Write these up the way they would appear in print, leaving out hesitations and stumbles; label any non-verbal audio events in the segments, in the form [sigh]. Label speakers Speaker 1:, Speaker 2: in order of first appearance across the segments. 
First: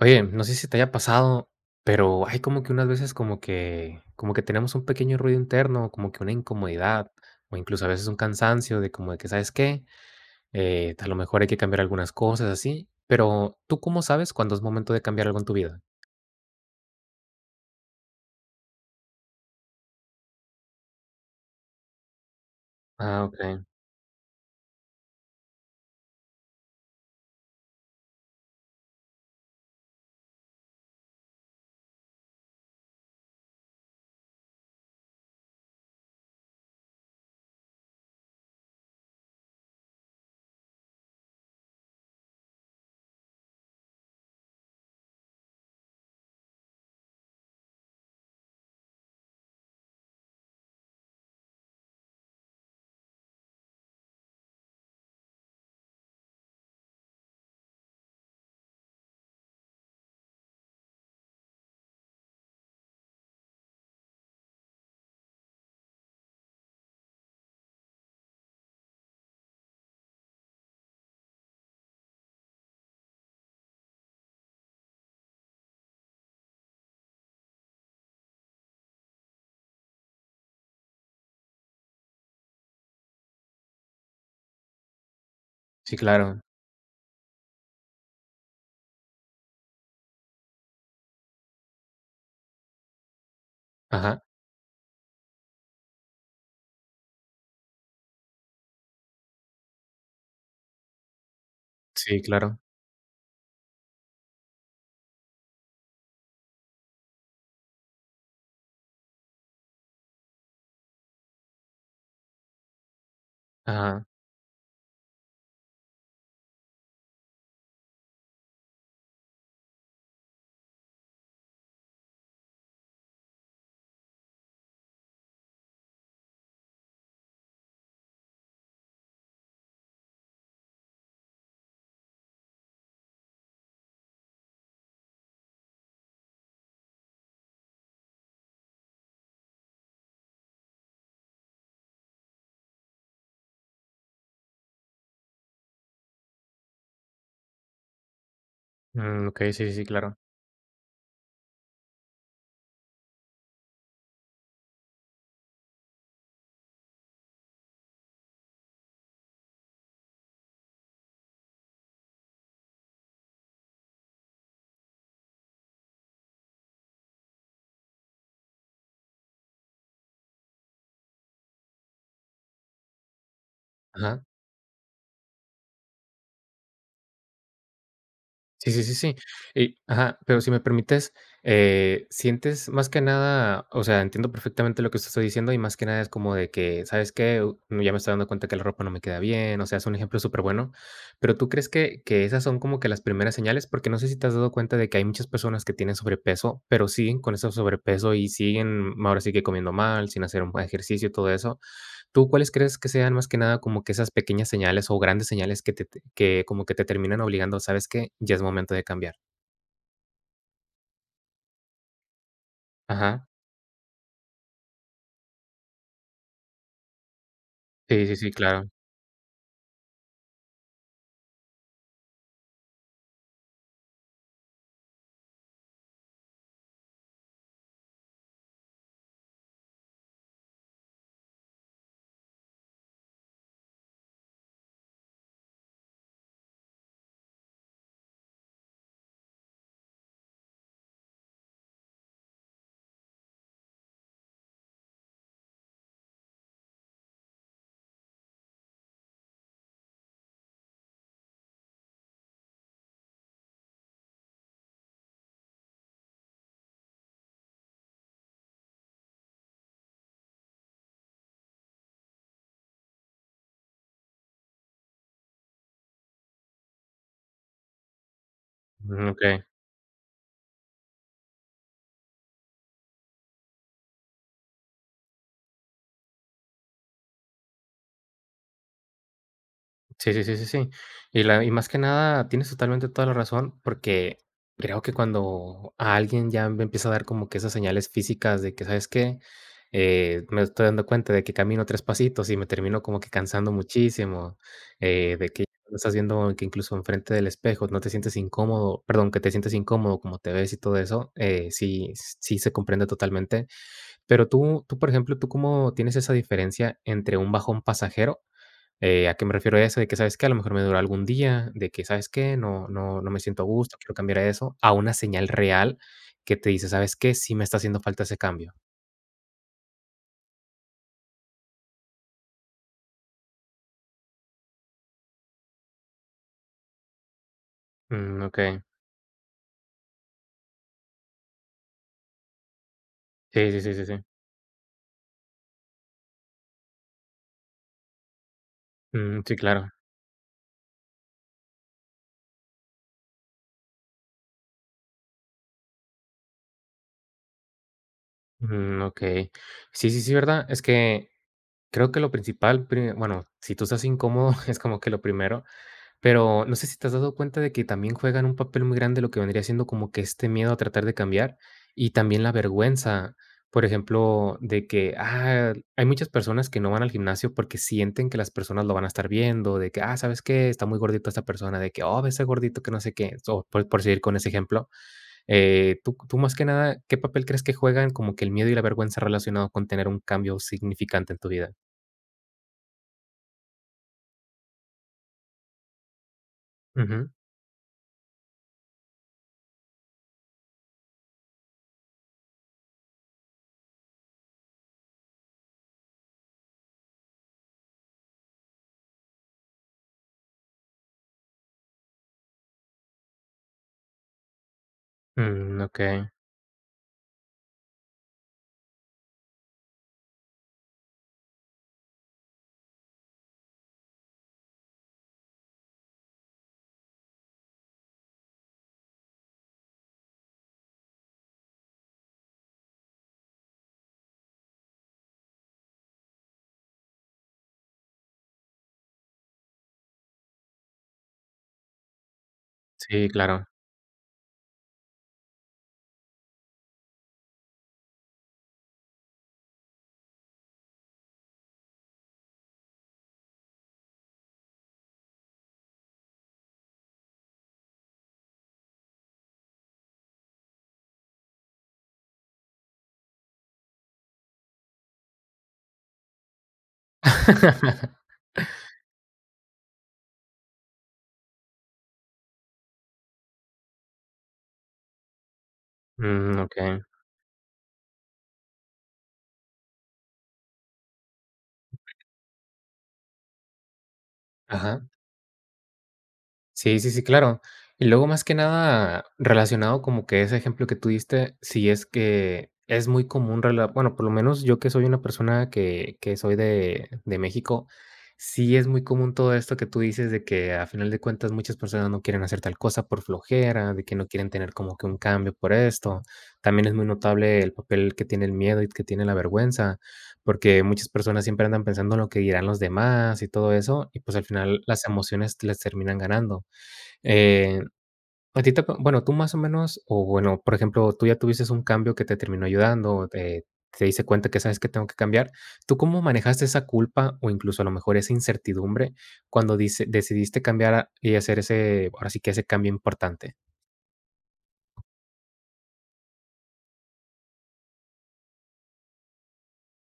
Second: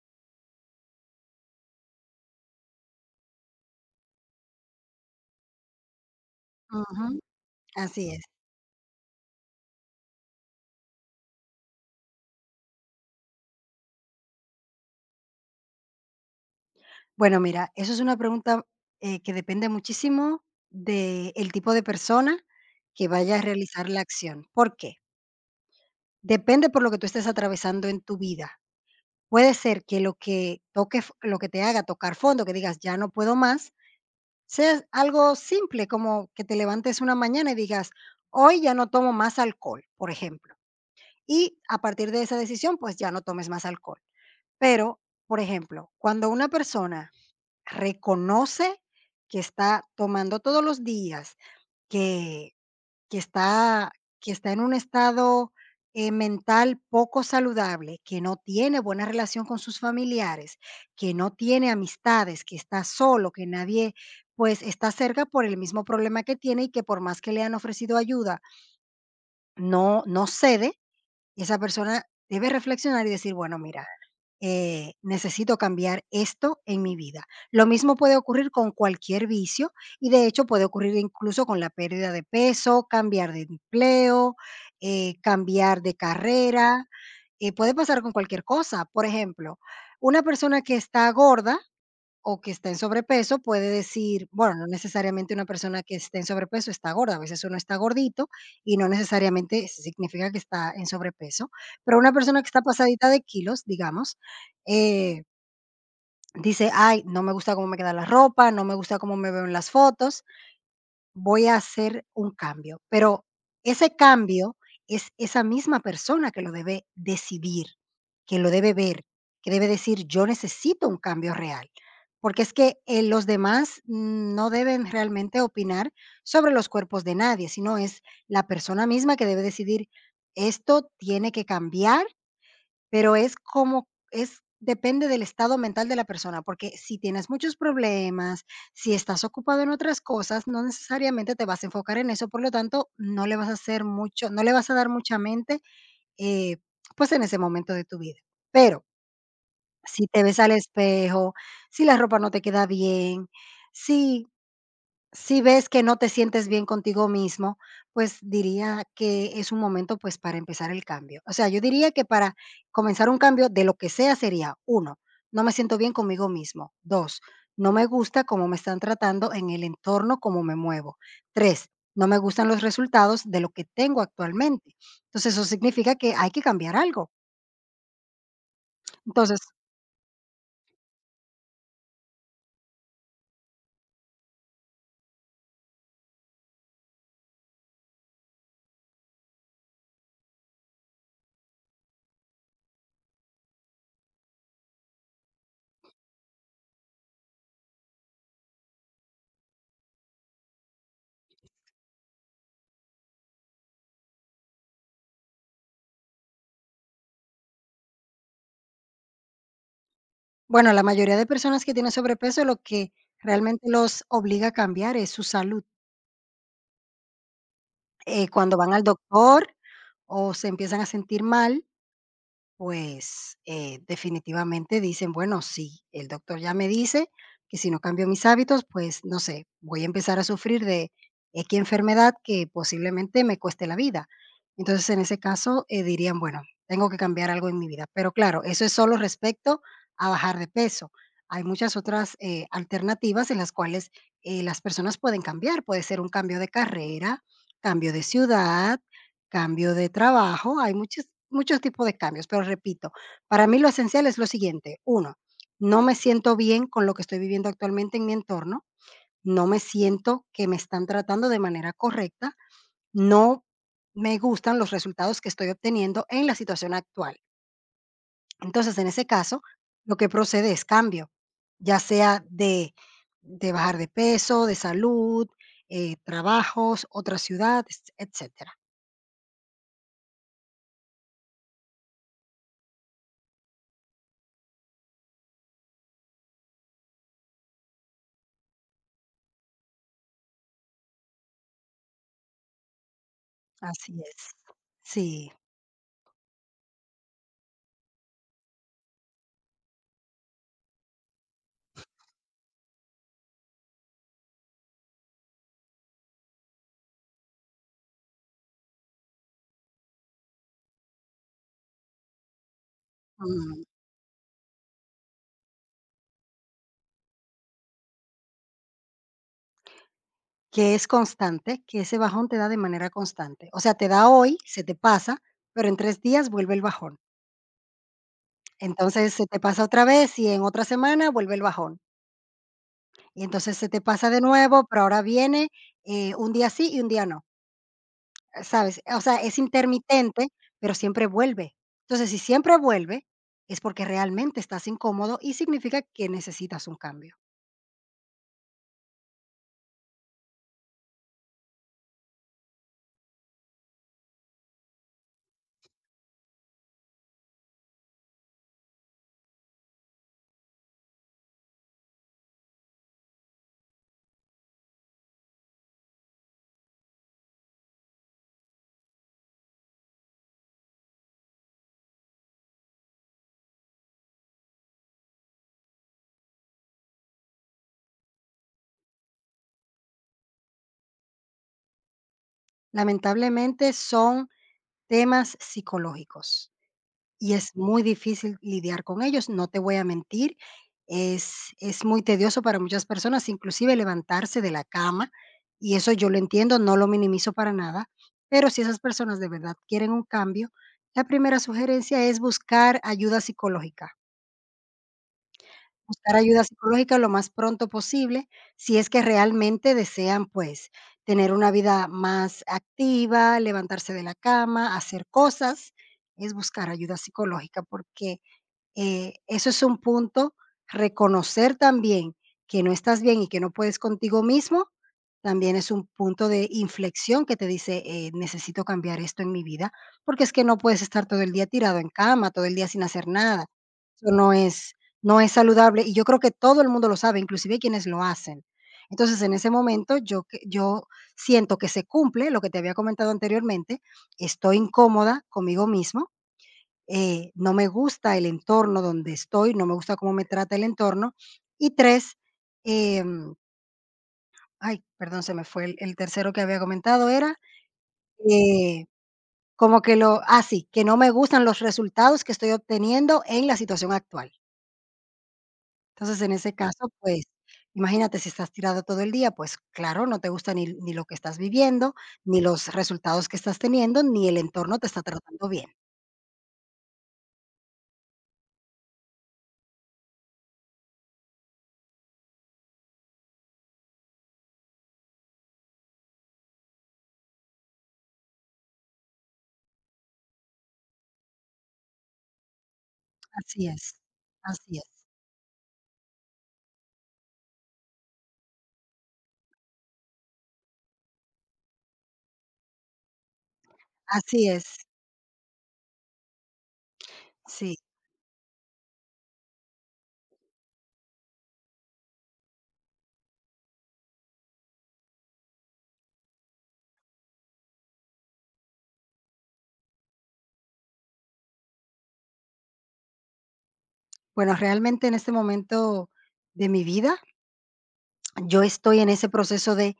Speaker 1: Oye, no sé si te haya pasado, pero hay como que unas veces como que tenemos un pequeño ruido interno, como que una incomodidad,
Speaker 2: Ujú,
Speaker 1: o incluso a veces
Speaker 2: así
Speaker 1: un
Speaker 2: es.
Speaker 1: cansancio de como de que, ¿sabes qué? A lo mejor hay que cambiar algunas cosas así, pero ¿tú cómo sabes cuando es momento de cambiar algo en tu vida?
Speaker 2: Bueno, mira, eso es una pregunta, que depende muchísimo del tipo de persona que
Speaker 1: Ah,
Speaker 2: vaya a
Speaker 1: okey.
Speaker 2: realizar la acción. ¿Por qué? Depende por lo que tú estés atravesando en tu vida. Puede ser que lo que toque f lo que te haga tocar fondo, que digas: "Ya no puedo más", sea algo simple, como que te levantes una mañana y digas: "Hoy ya no tomo más alcohol", por ejemplo. Y a partir de esa decisión, pues, ya no tomes más alcohol. Pero, por ejemplo, cuando una persona reconoce que está tomando todos los días, que que está que está en un estado, mental poco saludable, que no tiene buena relación con sus familiares, que no tiene amistades, que está solo, que nadie, pues, está cerca por el mismo problema que tiene y que por más que le han ofrecido ayuda, no cede. Y esa persona debe reflexionar y decir, bueno, mira, necesito cambiar esto en mi vida. Lo mismo puede ocurrir con cualquier vicio y de hecho puede ocurrir incluso con la pérdida de peso, cambiar de empleo, cambiar de
Speaker 1: Sí, claro.
Speaker 2: carrera, puede pasar con cualquier cosa. Por ejemplo, una persona que está gorda o que está en sobrepeso puede
Speaker 1: Ajá.
Speaker 2: decir, bueno, no necesariamente una persona que esté en sobrepeso está gorda, a veces uno está gordito y no necesariamente significa que está en sobrepeso, pero una
Speaker 1: Sí,
Speaker 2: persona que
Speaker 1: claro.
Speaker 2: está pasadita de kilos, digamos, eh, dice, ay, no me gusta cómo me queda la ropa, no me gusta cómo me veo en las fotos, voy a hacer un cambio, pero ese
Speaker 1: Ajá.
Speaker 2: cambio es esa misma persona que lo debe decidir, que lo debe ver, que debe decir, yo necesito un cambio real, porque es que los demás no deben realmente opinar sobre los cuerpos de nadie, sino es la persona misma que debe decidir, esto tiene que cambiar pero es como es depende del estado mental de la persona, porque si tienes muchos problemas, si estás ocupado en otras cosas, no necesariamente te vas a enfocar en eso, por lo tanto, no le vas a hacer mucho, no le vas a dar mucha mente, eh, pues, en ese momento de tu vida. Pero
Speaker 1: Mm, okey, sí, sí,
Speaker 2: si
Speaker 1: claro.
Speaker 2: te ves al espejo, si la ropa no te queda bien, si si ves que no te sientes bien contigo mismo, pues diría que es un momento, pues, para empezar el cambio. O sea, yo diría que para comenzar un cambio de lo que sea sería, uno, no me siento bien conmigo mismo. 2, no me gusta cómo me están tratando en el entorno, cómo me muevo. 3, no me gustan los resultados de lo que tengo
Speaker 1: Ajá.
Speaker 2: actualmente. Entonces, eso significa que hay que cambiar algo.
Speaker 1: Sí, sí, sí, sí.
Speaker 2: Entonces,
Speaker 1: Y ajá, pero si me permites, sientes más que nada, o sea, entiendo perfectamente lo que usted está diciendo y más que nada es como de que, ¿sabes qué? No, ya me estoy dando cuenta que la ropa no me queda bien, o sea, es un ejemplo súper bueno, pero ¿tú crees que esas son como que las primeras señales? Porque no sé si te has dado cuenta de que hay muchas personas que tienen sobrepeso, pero siguen con ese sobrepeso y siguen ahora sí que comiendo mal, sin hacer un buen ejercicio y todo eso. ¿Tú cuáles crees que sean más que nada como que esas pequeñas señales o grandes señales que te terminan obligando? ¿Sabes que ya es momento de cambiar?
Speaker 2: bueno, la mayoría de personas que tienen sobrepeso, lo que
Speaker 1: Ajá.
Speaker 2: realmente los obliga a cambiar es su salud.
Speaker 1: Sí, sí, sí,
Speaker 2: Cuando
Speaker 1: claro.
Speaker 2: van al doctor o se empiezan a sentir mal, pues, definitivamente dicen: "Bueno, sí, el doctor ya me dice que si no cambio mis hábitos, pues, no sé, voy a empezar a sufrir de equis enfermedad que posiblemente me cueste la vida". Entonces, en ese caso, dirían: "Bueno, tengo que cambiar algo en mi vida". Pero claro, eso es solo respecto a bajar de peso. Hay muchas otras, alternativas en las cuales, las personas pueden cambiar. Puede ser un cambio de carrera, cambio de ciudad, cambio de trabajo, hay muchos muchos tipos de cambios, pero repito, para mí lo esencial es lo siguiente, uno no me siento bien con lo que estoy viviendo actualmente en mi entorno, no me siento que me están tratando de manera correcta, no me gustan los resultados que estoy obteniendo en la situación actual. Entonces, en ese
Speaker 1: Ujú, okey.
Speaker 2: caso, lo que procede es cambio, ya sea de bajar de peso, de salud, trabajos, otra ciudad, etcétera.
Speaker 1: Sí, sí, sí, sí, sí. Y la y más que nada, tienes totalmente toda la razón, porque creo que cuando a alguien ya me empieza a dar como que esas señales físicas de que, ¿sabes qué? Me estoy dando cuenta de que camino 3 pasitos y me termino como que cansando
Speaker 2: Así es.
Speaker 1: muchísimo, de
Speaker 2: Sí.
Speaker 1: que lo estás viendo que incluso enfrente del espejo no te sientes incómodo, perdón, que te sientes incómodo como te ves y todo eso, sí sí se comprende totalmente. Pero tú, por ejemplo, ¿tú cómo tienes esa diferencia entre un bajón pasajero a qué me refiero a eso? De que, ¿sabes qué? A lo mejor me duró algún día, de que, ¿sabes qué? No no no me siento a
Speaker 2: Mm,
Speaker 1: gusto, quiero cambiar a eso, a una señal real que te dice: ¿sabes qué? Sí me está haciendo falta ese cambio.
Speaker 2: que es constante, que ese bajón te da de manera constante. O sea, te da hoy, se te pasa, pero en 3 días vuelve el bajón.
Speaker 1: Mm, okey.
Speaker 2: Entonces, se te pasa otra vez y en otra semana vuelve el bajón. Y
Speaker 1: Sí,
Speaker 2: entonces
Speaker 1: sí,
Speaker 2: se
Speaker 1: sí,
Speaker 2: te
Speaker 1: sí, sí.
Speaker 2: pasa de nuevo, pero ahora viene, un día sí y un día no, ¿sabes? O sea,
Speaker 1: Mm, sí,
Speaker 2: es
Speaker 1: claro.
Speaker 2: intermitente, pero siempre vuelve. Entonces, si siempre vuelve, es porque realmente estás incómodo y significa que necesitas un cambio.
Speaker 1: Mm, okey. Sí, sí, sí, ¿verdad? Es que creo que lo principal, pri bueno, si tú estás incómodo, [laughs] es como que lo primero. Pero no sé si te has dado cuenta de que también juegan un papel muy grande lo que vendría siendo como que este miedo a tratar de cambiar y también la vergüenza. Por ejemplo, de que ah, hay muchas personas que no van al gimnasio porque sienten que las personas lo van a estar viendo, de que, ah, ¿sabes qué? Está muy gordito esta persona, de que, oh, ese gordito que no sé qué, o por seguir con ese ejemplo. Tú, tú más que nada, ¿qué papel crees que juegan como que el miedo y la vergüenza relacionado con tener un cambio significante en tu vida?
Speaker 2: Lamentablemente, son temas psicológicos.
Speaker 1: Ujú.
Speaker 2: Y es muy difícil lidiar con ellos, no te voy a mentir. Es muy tedioso para muchas personas, inclusive levantarse de la cama, y eso yo lo entiendo, no lo minimizo para nada, pero si esas personas de verdad quieren un cambio, la primera sugerencia es
Speaker 1: Mm, ok,
Speaker 2: buscar ayuda psicológica lo más pronto posible, si es que realmente desean, pues, tener una vida más activa, levantarse de la cama, hacer cosas, es buscar ayuda psicológica, porque eso es un punto. Reconocer también que no estás bien y que no puedes contigo mismo, también es un punto de inflexión que te dice, necesito cambiar esto en mi vida, porque es que no puedes estar todo el día tirado en cama, todo el día sin hacer
Speaker 1: sí, claro.
Speaker 2: nada. Eso no es, no es saludable y yo creo que todo el mundo lo sabe, inclusive quienes lo hacen. Entonces, en ese momento, yo, yo siento que se cumple lo que te había comentado anteriormente, estoy incómoda conmigo mismo, no me gusta el entorno donde estoy, no me gusta cómo me trata el entorno. Y tres, em, ay, perdón, se me fue el tercero que había comentado, era
Speaker 1: [laughs]
Speaker 2: eh, como que ah, sí, que no me gustan los resultados que estoy obteniendo en la situación actual. Entonces, en
Speaker 1: Mm,
Speaker 2: ese
Speaker 1: ok.
Speaker 2: caso, pues, imagínate si estás tirado todo el día, pues claro, no te gusta ni lo que estás viviendo, ni los resultados que estás teniendo, ni el entorno
Speaker 1: Ajá.
Speaker 2: te está tratando bien.
Speaker 1: Sí, sí, sí, claro. Y luego, más que nada, relacionado como que ese ejemplo que tú diste, sí es que es muy común, bueno, por lo menos yo que soy una persona que soy de México, sí es muy común todo esto que tú dices de que a final de cuentas muchas personas no quieren hacer tal cosa por
Speaker 2: Así
Speaker 1: flojera, de
Speaker 2: es,
Speaker 1: que no quieren tener como
Speaker 2: así
Speaker 1: que un
Speaker 2: es,
Speaker 1: cambio por esto. También es muy notable el papel que tiene el miedo y que tiene la vergüenza, porque muchas personas siempre andan pensando en lo que dirán los demás y todo eso, y pues al
Speaker 2: así
Speaker 1: final
Speaker 2: es,
Speaker 1: las emociones les terminan ganando. Eh,
Speaker 2: sí.
Speaker 1: a ti te pa bueno, tú más o menos o bueno, por ejemplo, tú ya tuviste un cambio que te terminó ayudando, o te diste cuenta que sabes que tengo que cambiar. ¿Tú cómo manejaste esa culpa o incluso a lo mejor esa incertidumbre cuando dice decidiste cambiar, y hacer ese, ahora sí que ese cambio importante?
Speaker 2: Bueno, realmente en este momento de mi vida, yo estoy en ese proceso de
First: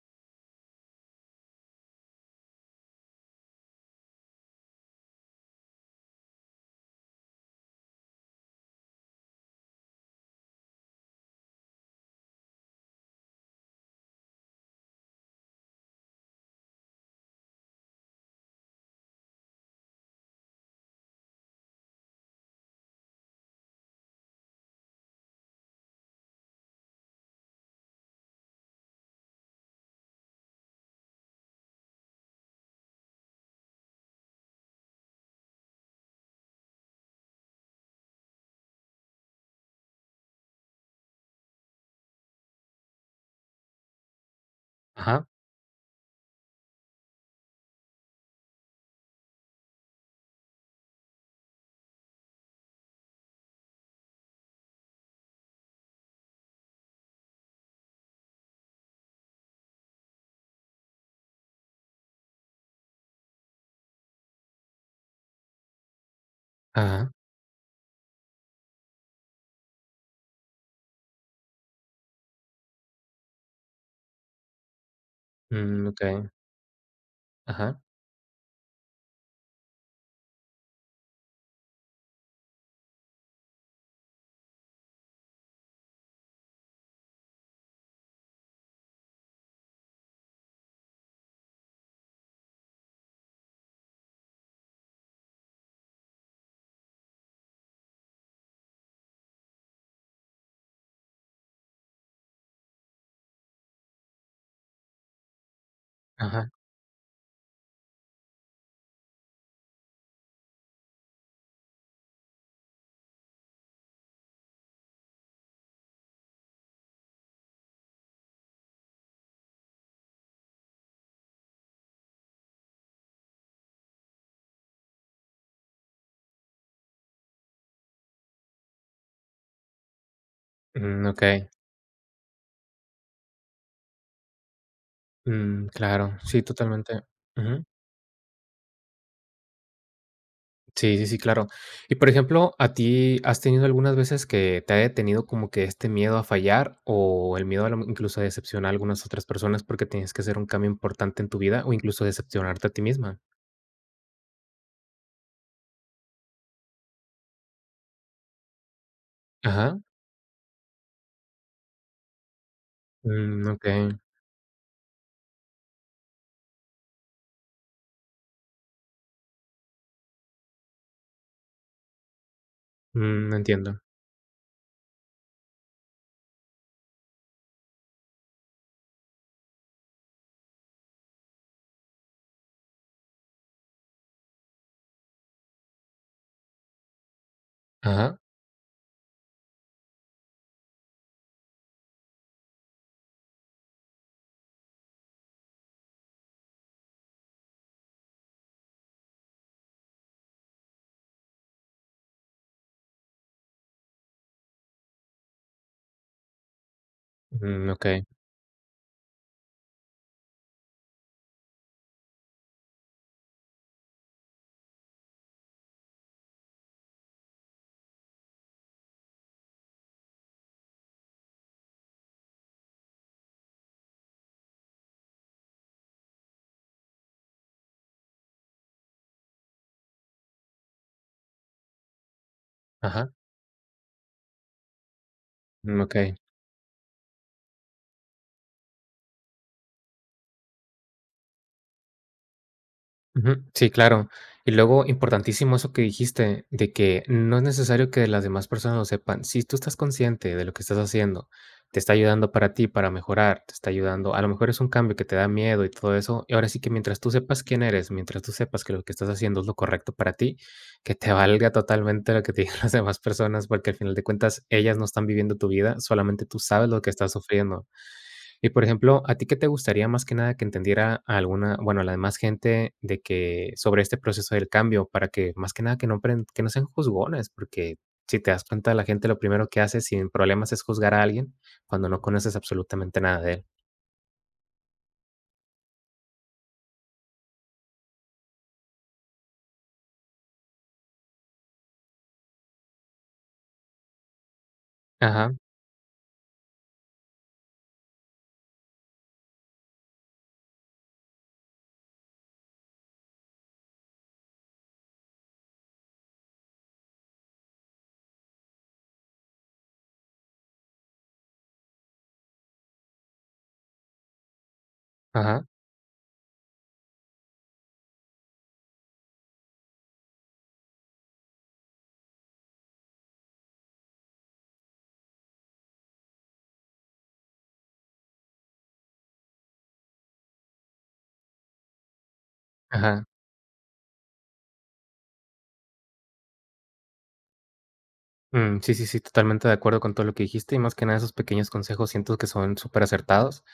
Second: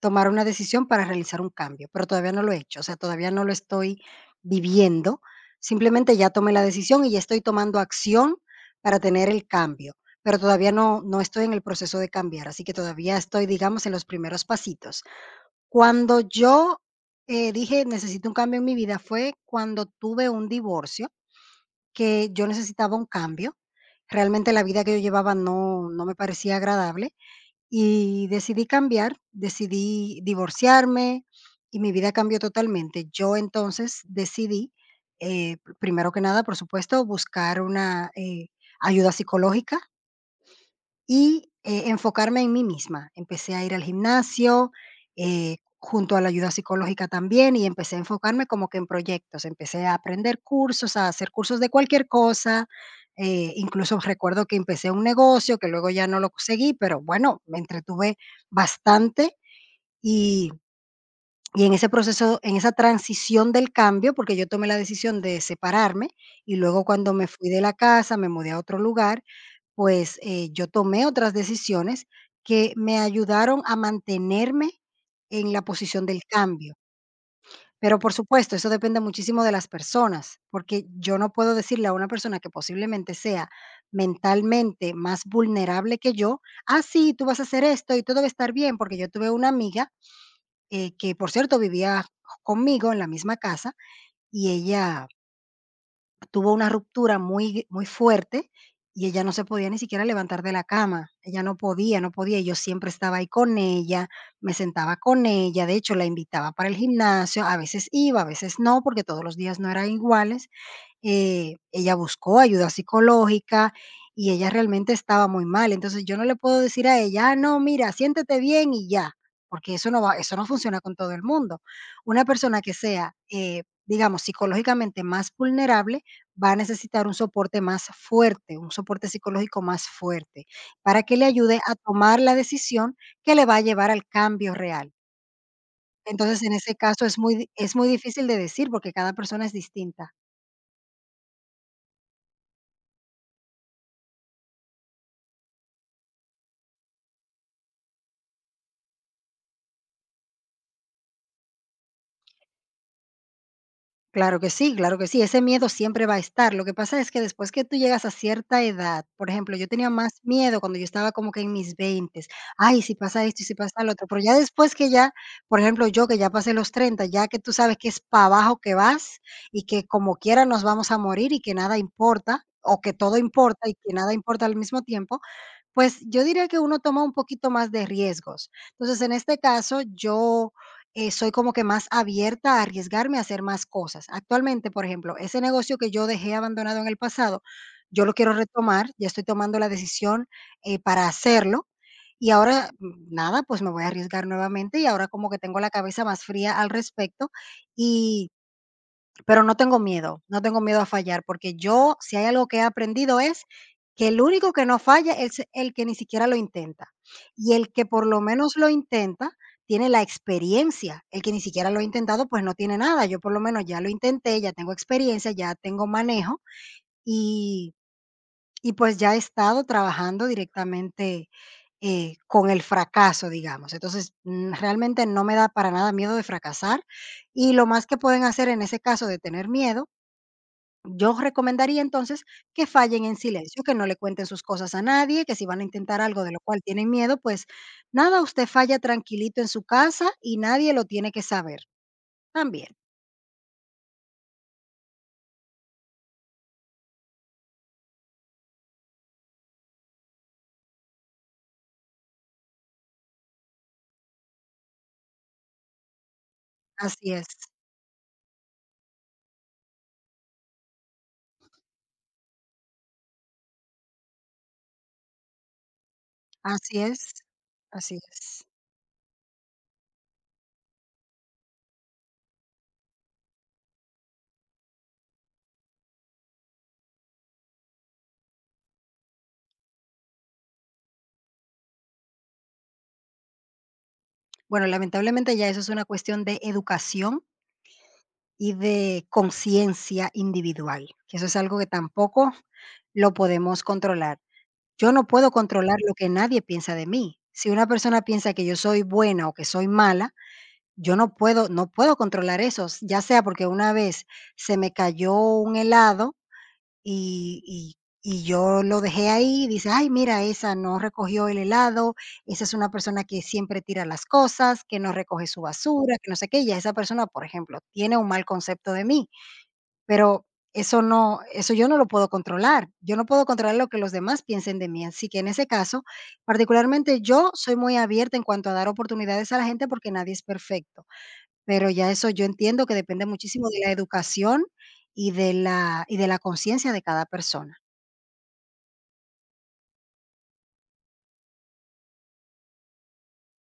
Speaker 2: tomar una decisión para realizar un cambio, pero todavía no lo he hecho, o sea, todavía no lo estoy viviendo. Simplemente ya tomé la decisión y ya estoy tomando acción para tener el cambio, pero todavía no estoy en el proceso de cambiar, así que todavía estoy, digamos, en los primeros pasitos. Cuando yo dije necesito un cambio en mi vida fue cuando tuve un divorcio que yo necesitaba un cambio. Realmente la vida que yo llevaba no me parecía agradable y decidí cambiar, decidí divorciarme y mi vida cambió totalmente. Yo entonces decidí, primero que nada, por supuesto, buscar una ayuda psicológica y, enfocarme en mí misma. Empecé a ir al gimnasio,
Speaker 1: Ajá,
Speaker 2: junto a la ayuda psicológica también, y empecé a enfocarme como que en proyectos. Empecé a aprender cursos, a hacer cursos de cualquier cosa, incluso recuerdo que empecé un negocio, que luego ya no lo seguí, pero bueno, me entretuve bastante y en ese proceso, en esa transición del cambio, porque yo tomé la decisión de separarme, y luego
Speaker 1: ajá,
Speaker 2: cuando me fui de la casa, me mudé a otro lugar, pues, yo tomé otras decisiones que me ayudaron a mantenerme en la
Speaker 1: mm,
Speaker 2: posición
Speaker 1: okey,
Speaker 2: del cambio.
Speaker 1: ajá,
Speaker 2: Pero, por supuesto, eso depende muchísimo de las personas, porque yo no puedo decirle a una persona que posiblemente sea mentalmente más vulnerable que yo: "Ah, sí, tú vas a hacer esto y todo va a estar bien", porque yo tuve una amiga, que, por cierto, vivía conmigo en la misma casa, y ella tuvo una ruptura muy muy fuerte y ella no se podía ni siquiera levantar de la cama. Ella no podía, no podía. Yo siempre estaba ahí con ella, me sentaba con ella, de hecho la
Speaker 1: ajá,
Speaker 2: invitaba para el gimnasio, a veces iba, a veces no, porque todos los días no eran iguales. Ella buscó ayuda psicológica y ella realmente estaba muy mal. Entonces yo no le puedo decir a ella: "Ah, no, mira, siéntete bien y ya", porque eso no va, eso no funciona con todo el mundo. Una persona que sea, digamos, psicológicamente más vulnerable va a necesitar un soporte más fuerte, un soporte psicológico más fuerte, para
Speaker 1: mm,
Speaker 2: que le
Speaker 1: okey,
Speaker 2: ayude a tomar la decisión que le va a llevar al cambio real.
Speaker 1: mm, claro, sí,
Speaker 2: Entonces, en ese
Speaker 1: totalmente.
Speaker 2: caso es muy difícil de decir porque cada persona es distinta.
Speaker 1: Sí, sí, sí, claro. Y por ejemplo, ¿a ti has tenido algunas veces que te haya detenido como que este miedo a fallar o el miedo a lo- incluso a decepcionar a algunas otras personas porque tienes que hacer un cambio importante en tu vida o incluso decepcionarte a ti misma?
Speaker 2: Claro que sí, ese miedo siempre va a estar. Lo que pasa es que después que tú llegas a cierta edad, por ejemplo, yo
Speaker 1: Ajá.
Speaker 2: tenía más miedo cuando yo estaba como que en mis veintes. Ay, si pasa esto y
Speaker 1: Mm,
Speaker 2: si
Speaker 1: ok.
Speaker 2: pasa lo otro, pero ya después que ya, por ejemplo, yo que ya pasé los 30, ya que tú sabes que es para abajo que vas y que como quiera nos vamos a morir y que nada importa o que todo
Speaker 1: Mm,
Speaker 2: importa y
Speaker 1: entiendo.
Speaker 2: que nada importa al mismo tiempo, pues yo diría que uno toma un poquito más de riesgos. Entonces, en este caso, yo, soy como que más abierta a arriesgarme a hacer más cosas. Actualmente, por ejemplo, ese negocio que yo dejé abandonado en el pasado, yo lo
Speaker 1: Ajá.
Speaker 2: quiero retomar, ya estoy tomando la decisión, para hacerlo. Y ahora, nada, pues me voy a arriesgar nuevamente y ahora como que tengo la cabeza más fría al respecto, y pero no tengo miedo, no tengo miedo a fallar, porque yo, si hay algo que he aprendido es que el único que no falla es el que ni siquiera lo intenta. Y
Speaker 1: Mm,
Speaker 2: el que
Speaker 1: ok.
Speaker 2: por lo menos lo intenta tiene la experiencia. El que ni siquiera lo ha intentado, pues no tiene nada. Yo por lo menos ya lo intenté, ya tengo experiencia, ya tengo manejo y, pues ya he estado trabajando directamente con el fracaso, digamos. Entonces, realmente no me da para nada miedo de fracasar y lo más que pueden hacer en ese caso de tener miedo yo recomendaría entonces que fallen
Speaker 1: Ajá.
Speaker 2: en silencio, que no le cuenten sus cosas a nadie, que si van a
Speaker 1: Mm, ok.
Speaker 2: intentar algo de lo cual tienen miedo, pues nada, usted falla tranquilito en su casa y nadie lo tiene que saber también.
Speaker 1: Ujú, sí, claro. Y luego, importantísimo eso que dijiste, de que no es necesario que las demás personas lo sepan. Si tú estás consciente de lo que estás haciendo, te está ayudando para ti, para mejorar, te está ayudando. A lo mejor es un cambio que te da miedo y todo eso. Y ahora sí que mientras tú
Speaker 2: Así es,
Speaker 1: sepas quién eres, mientras tú sepas que lo que estás haciendo es lo correcto para ti, que te valga totalmente lo que te digan [laughs] las demás personas, porque al final de cuentas ellas no están viviendo tu vida, solamente tú sabes
Speaker 2: así
Speaker 1: lo que
Speaker 2: es,
Speaker 1: estás sufriendo.
Speaker 2: así es.
Speaker 1: Y por ejemplo, ¿a ti qué te gustaría más que nada que entendiera a alguna, bueno, a la demás gente de que sobre este proceso del cambio para que más que nada que no que no sean juzgones, porque si te das cuenta, la gente lo primero que hace sin problemas es juzgar a alguien cuando no conoces absolutamente nada de él?
Speaker 2: Bueno, lamentablemente ya eso es una cuestión de educación y de conciencia individual, que eso es algo que tampoco lo podemos controlar. Yo no puedo
Speaker 1: Ajá,
Speaker 2: controlar lo que nadie piensa de mí. Si una persona piensa que yo soy buena o que soy mala, yo no puedo controlar eso, ya sea porque una vez se me cayó un helado y y y yo lo dejé ahí, y dice: "Ay, mira, esa no recogió el helado, esa es una persona que siempre tira las cosas, que no recoge su
Speaker 1: ajá,
Speaker 2: basura, que no sé qué", ya esa persona, por ejemplo, tiene un mal concepto de mí, pero eso yo no lo puedo controlar. Yo no puedo controlar lo que los demás piensen de mí, así que en ese caso, particularmente yo soy muy abierta en cuanto a dar oportunidades a la gente porque nadie es perfecto. Pero ya eso yo entiendo que
Speaker 1: ajá.
Speaker 2: depende muchísimo de la educación y de la conciencia de cada persona.
Speaker 1: Mm, sí, sí, sí, totalmente de acuerdo con todo lo que dijiste y más que nada esos pequeños consejos siento que son súper acertados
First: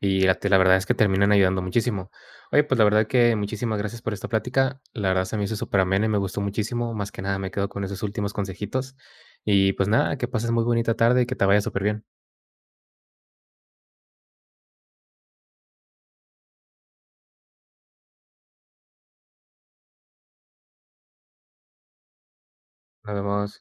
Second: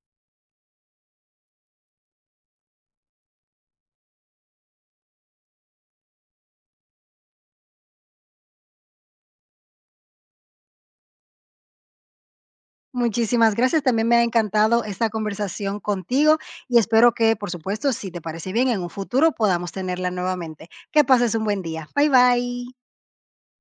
Speaker 1: y la verdad es que terminan ayudando muchísimo. Oye, pues la verdad que muchísimas gracias por esta plática. La verdad se me hizo súper amena y me gustó muchísimo. Más que nada me quedo con esos últimos consejitos. Y pues nada, que pases muy bonita tarde y que te vaya súper bien.
Speaker 2: Muchísimas gracias, también me ha encantado esta conversación contigo y espero que, por supuesto, si te parece bien, en un futuro podamos tenerla nuevamente. Que pases un buen día. Bye, bye.
Speaker 1: Nos vemos.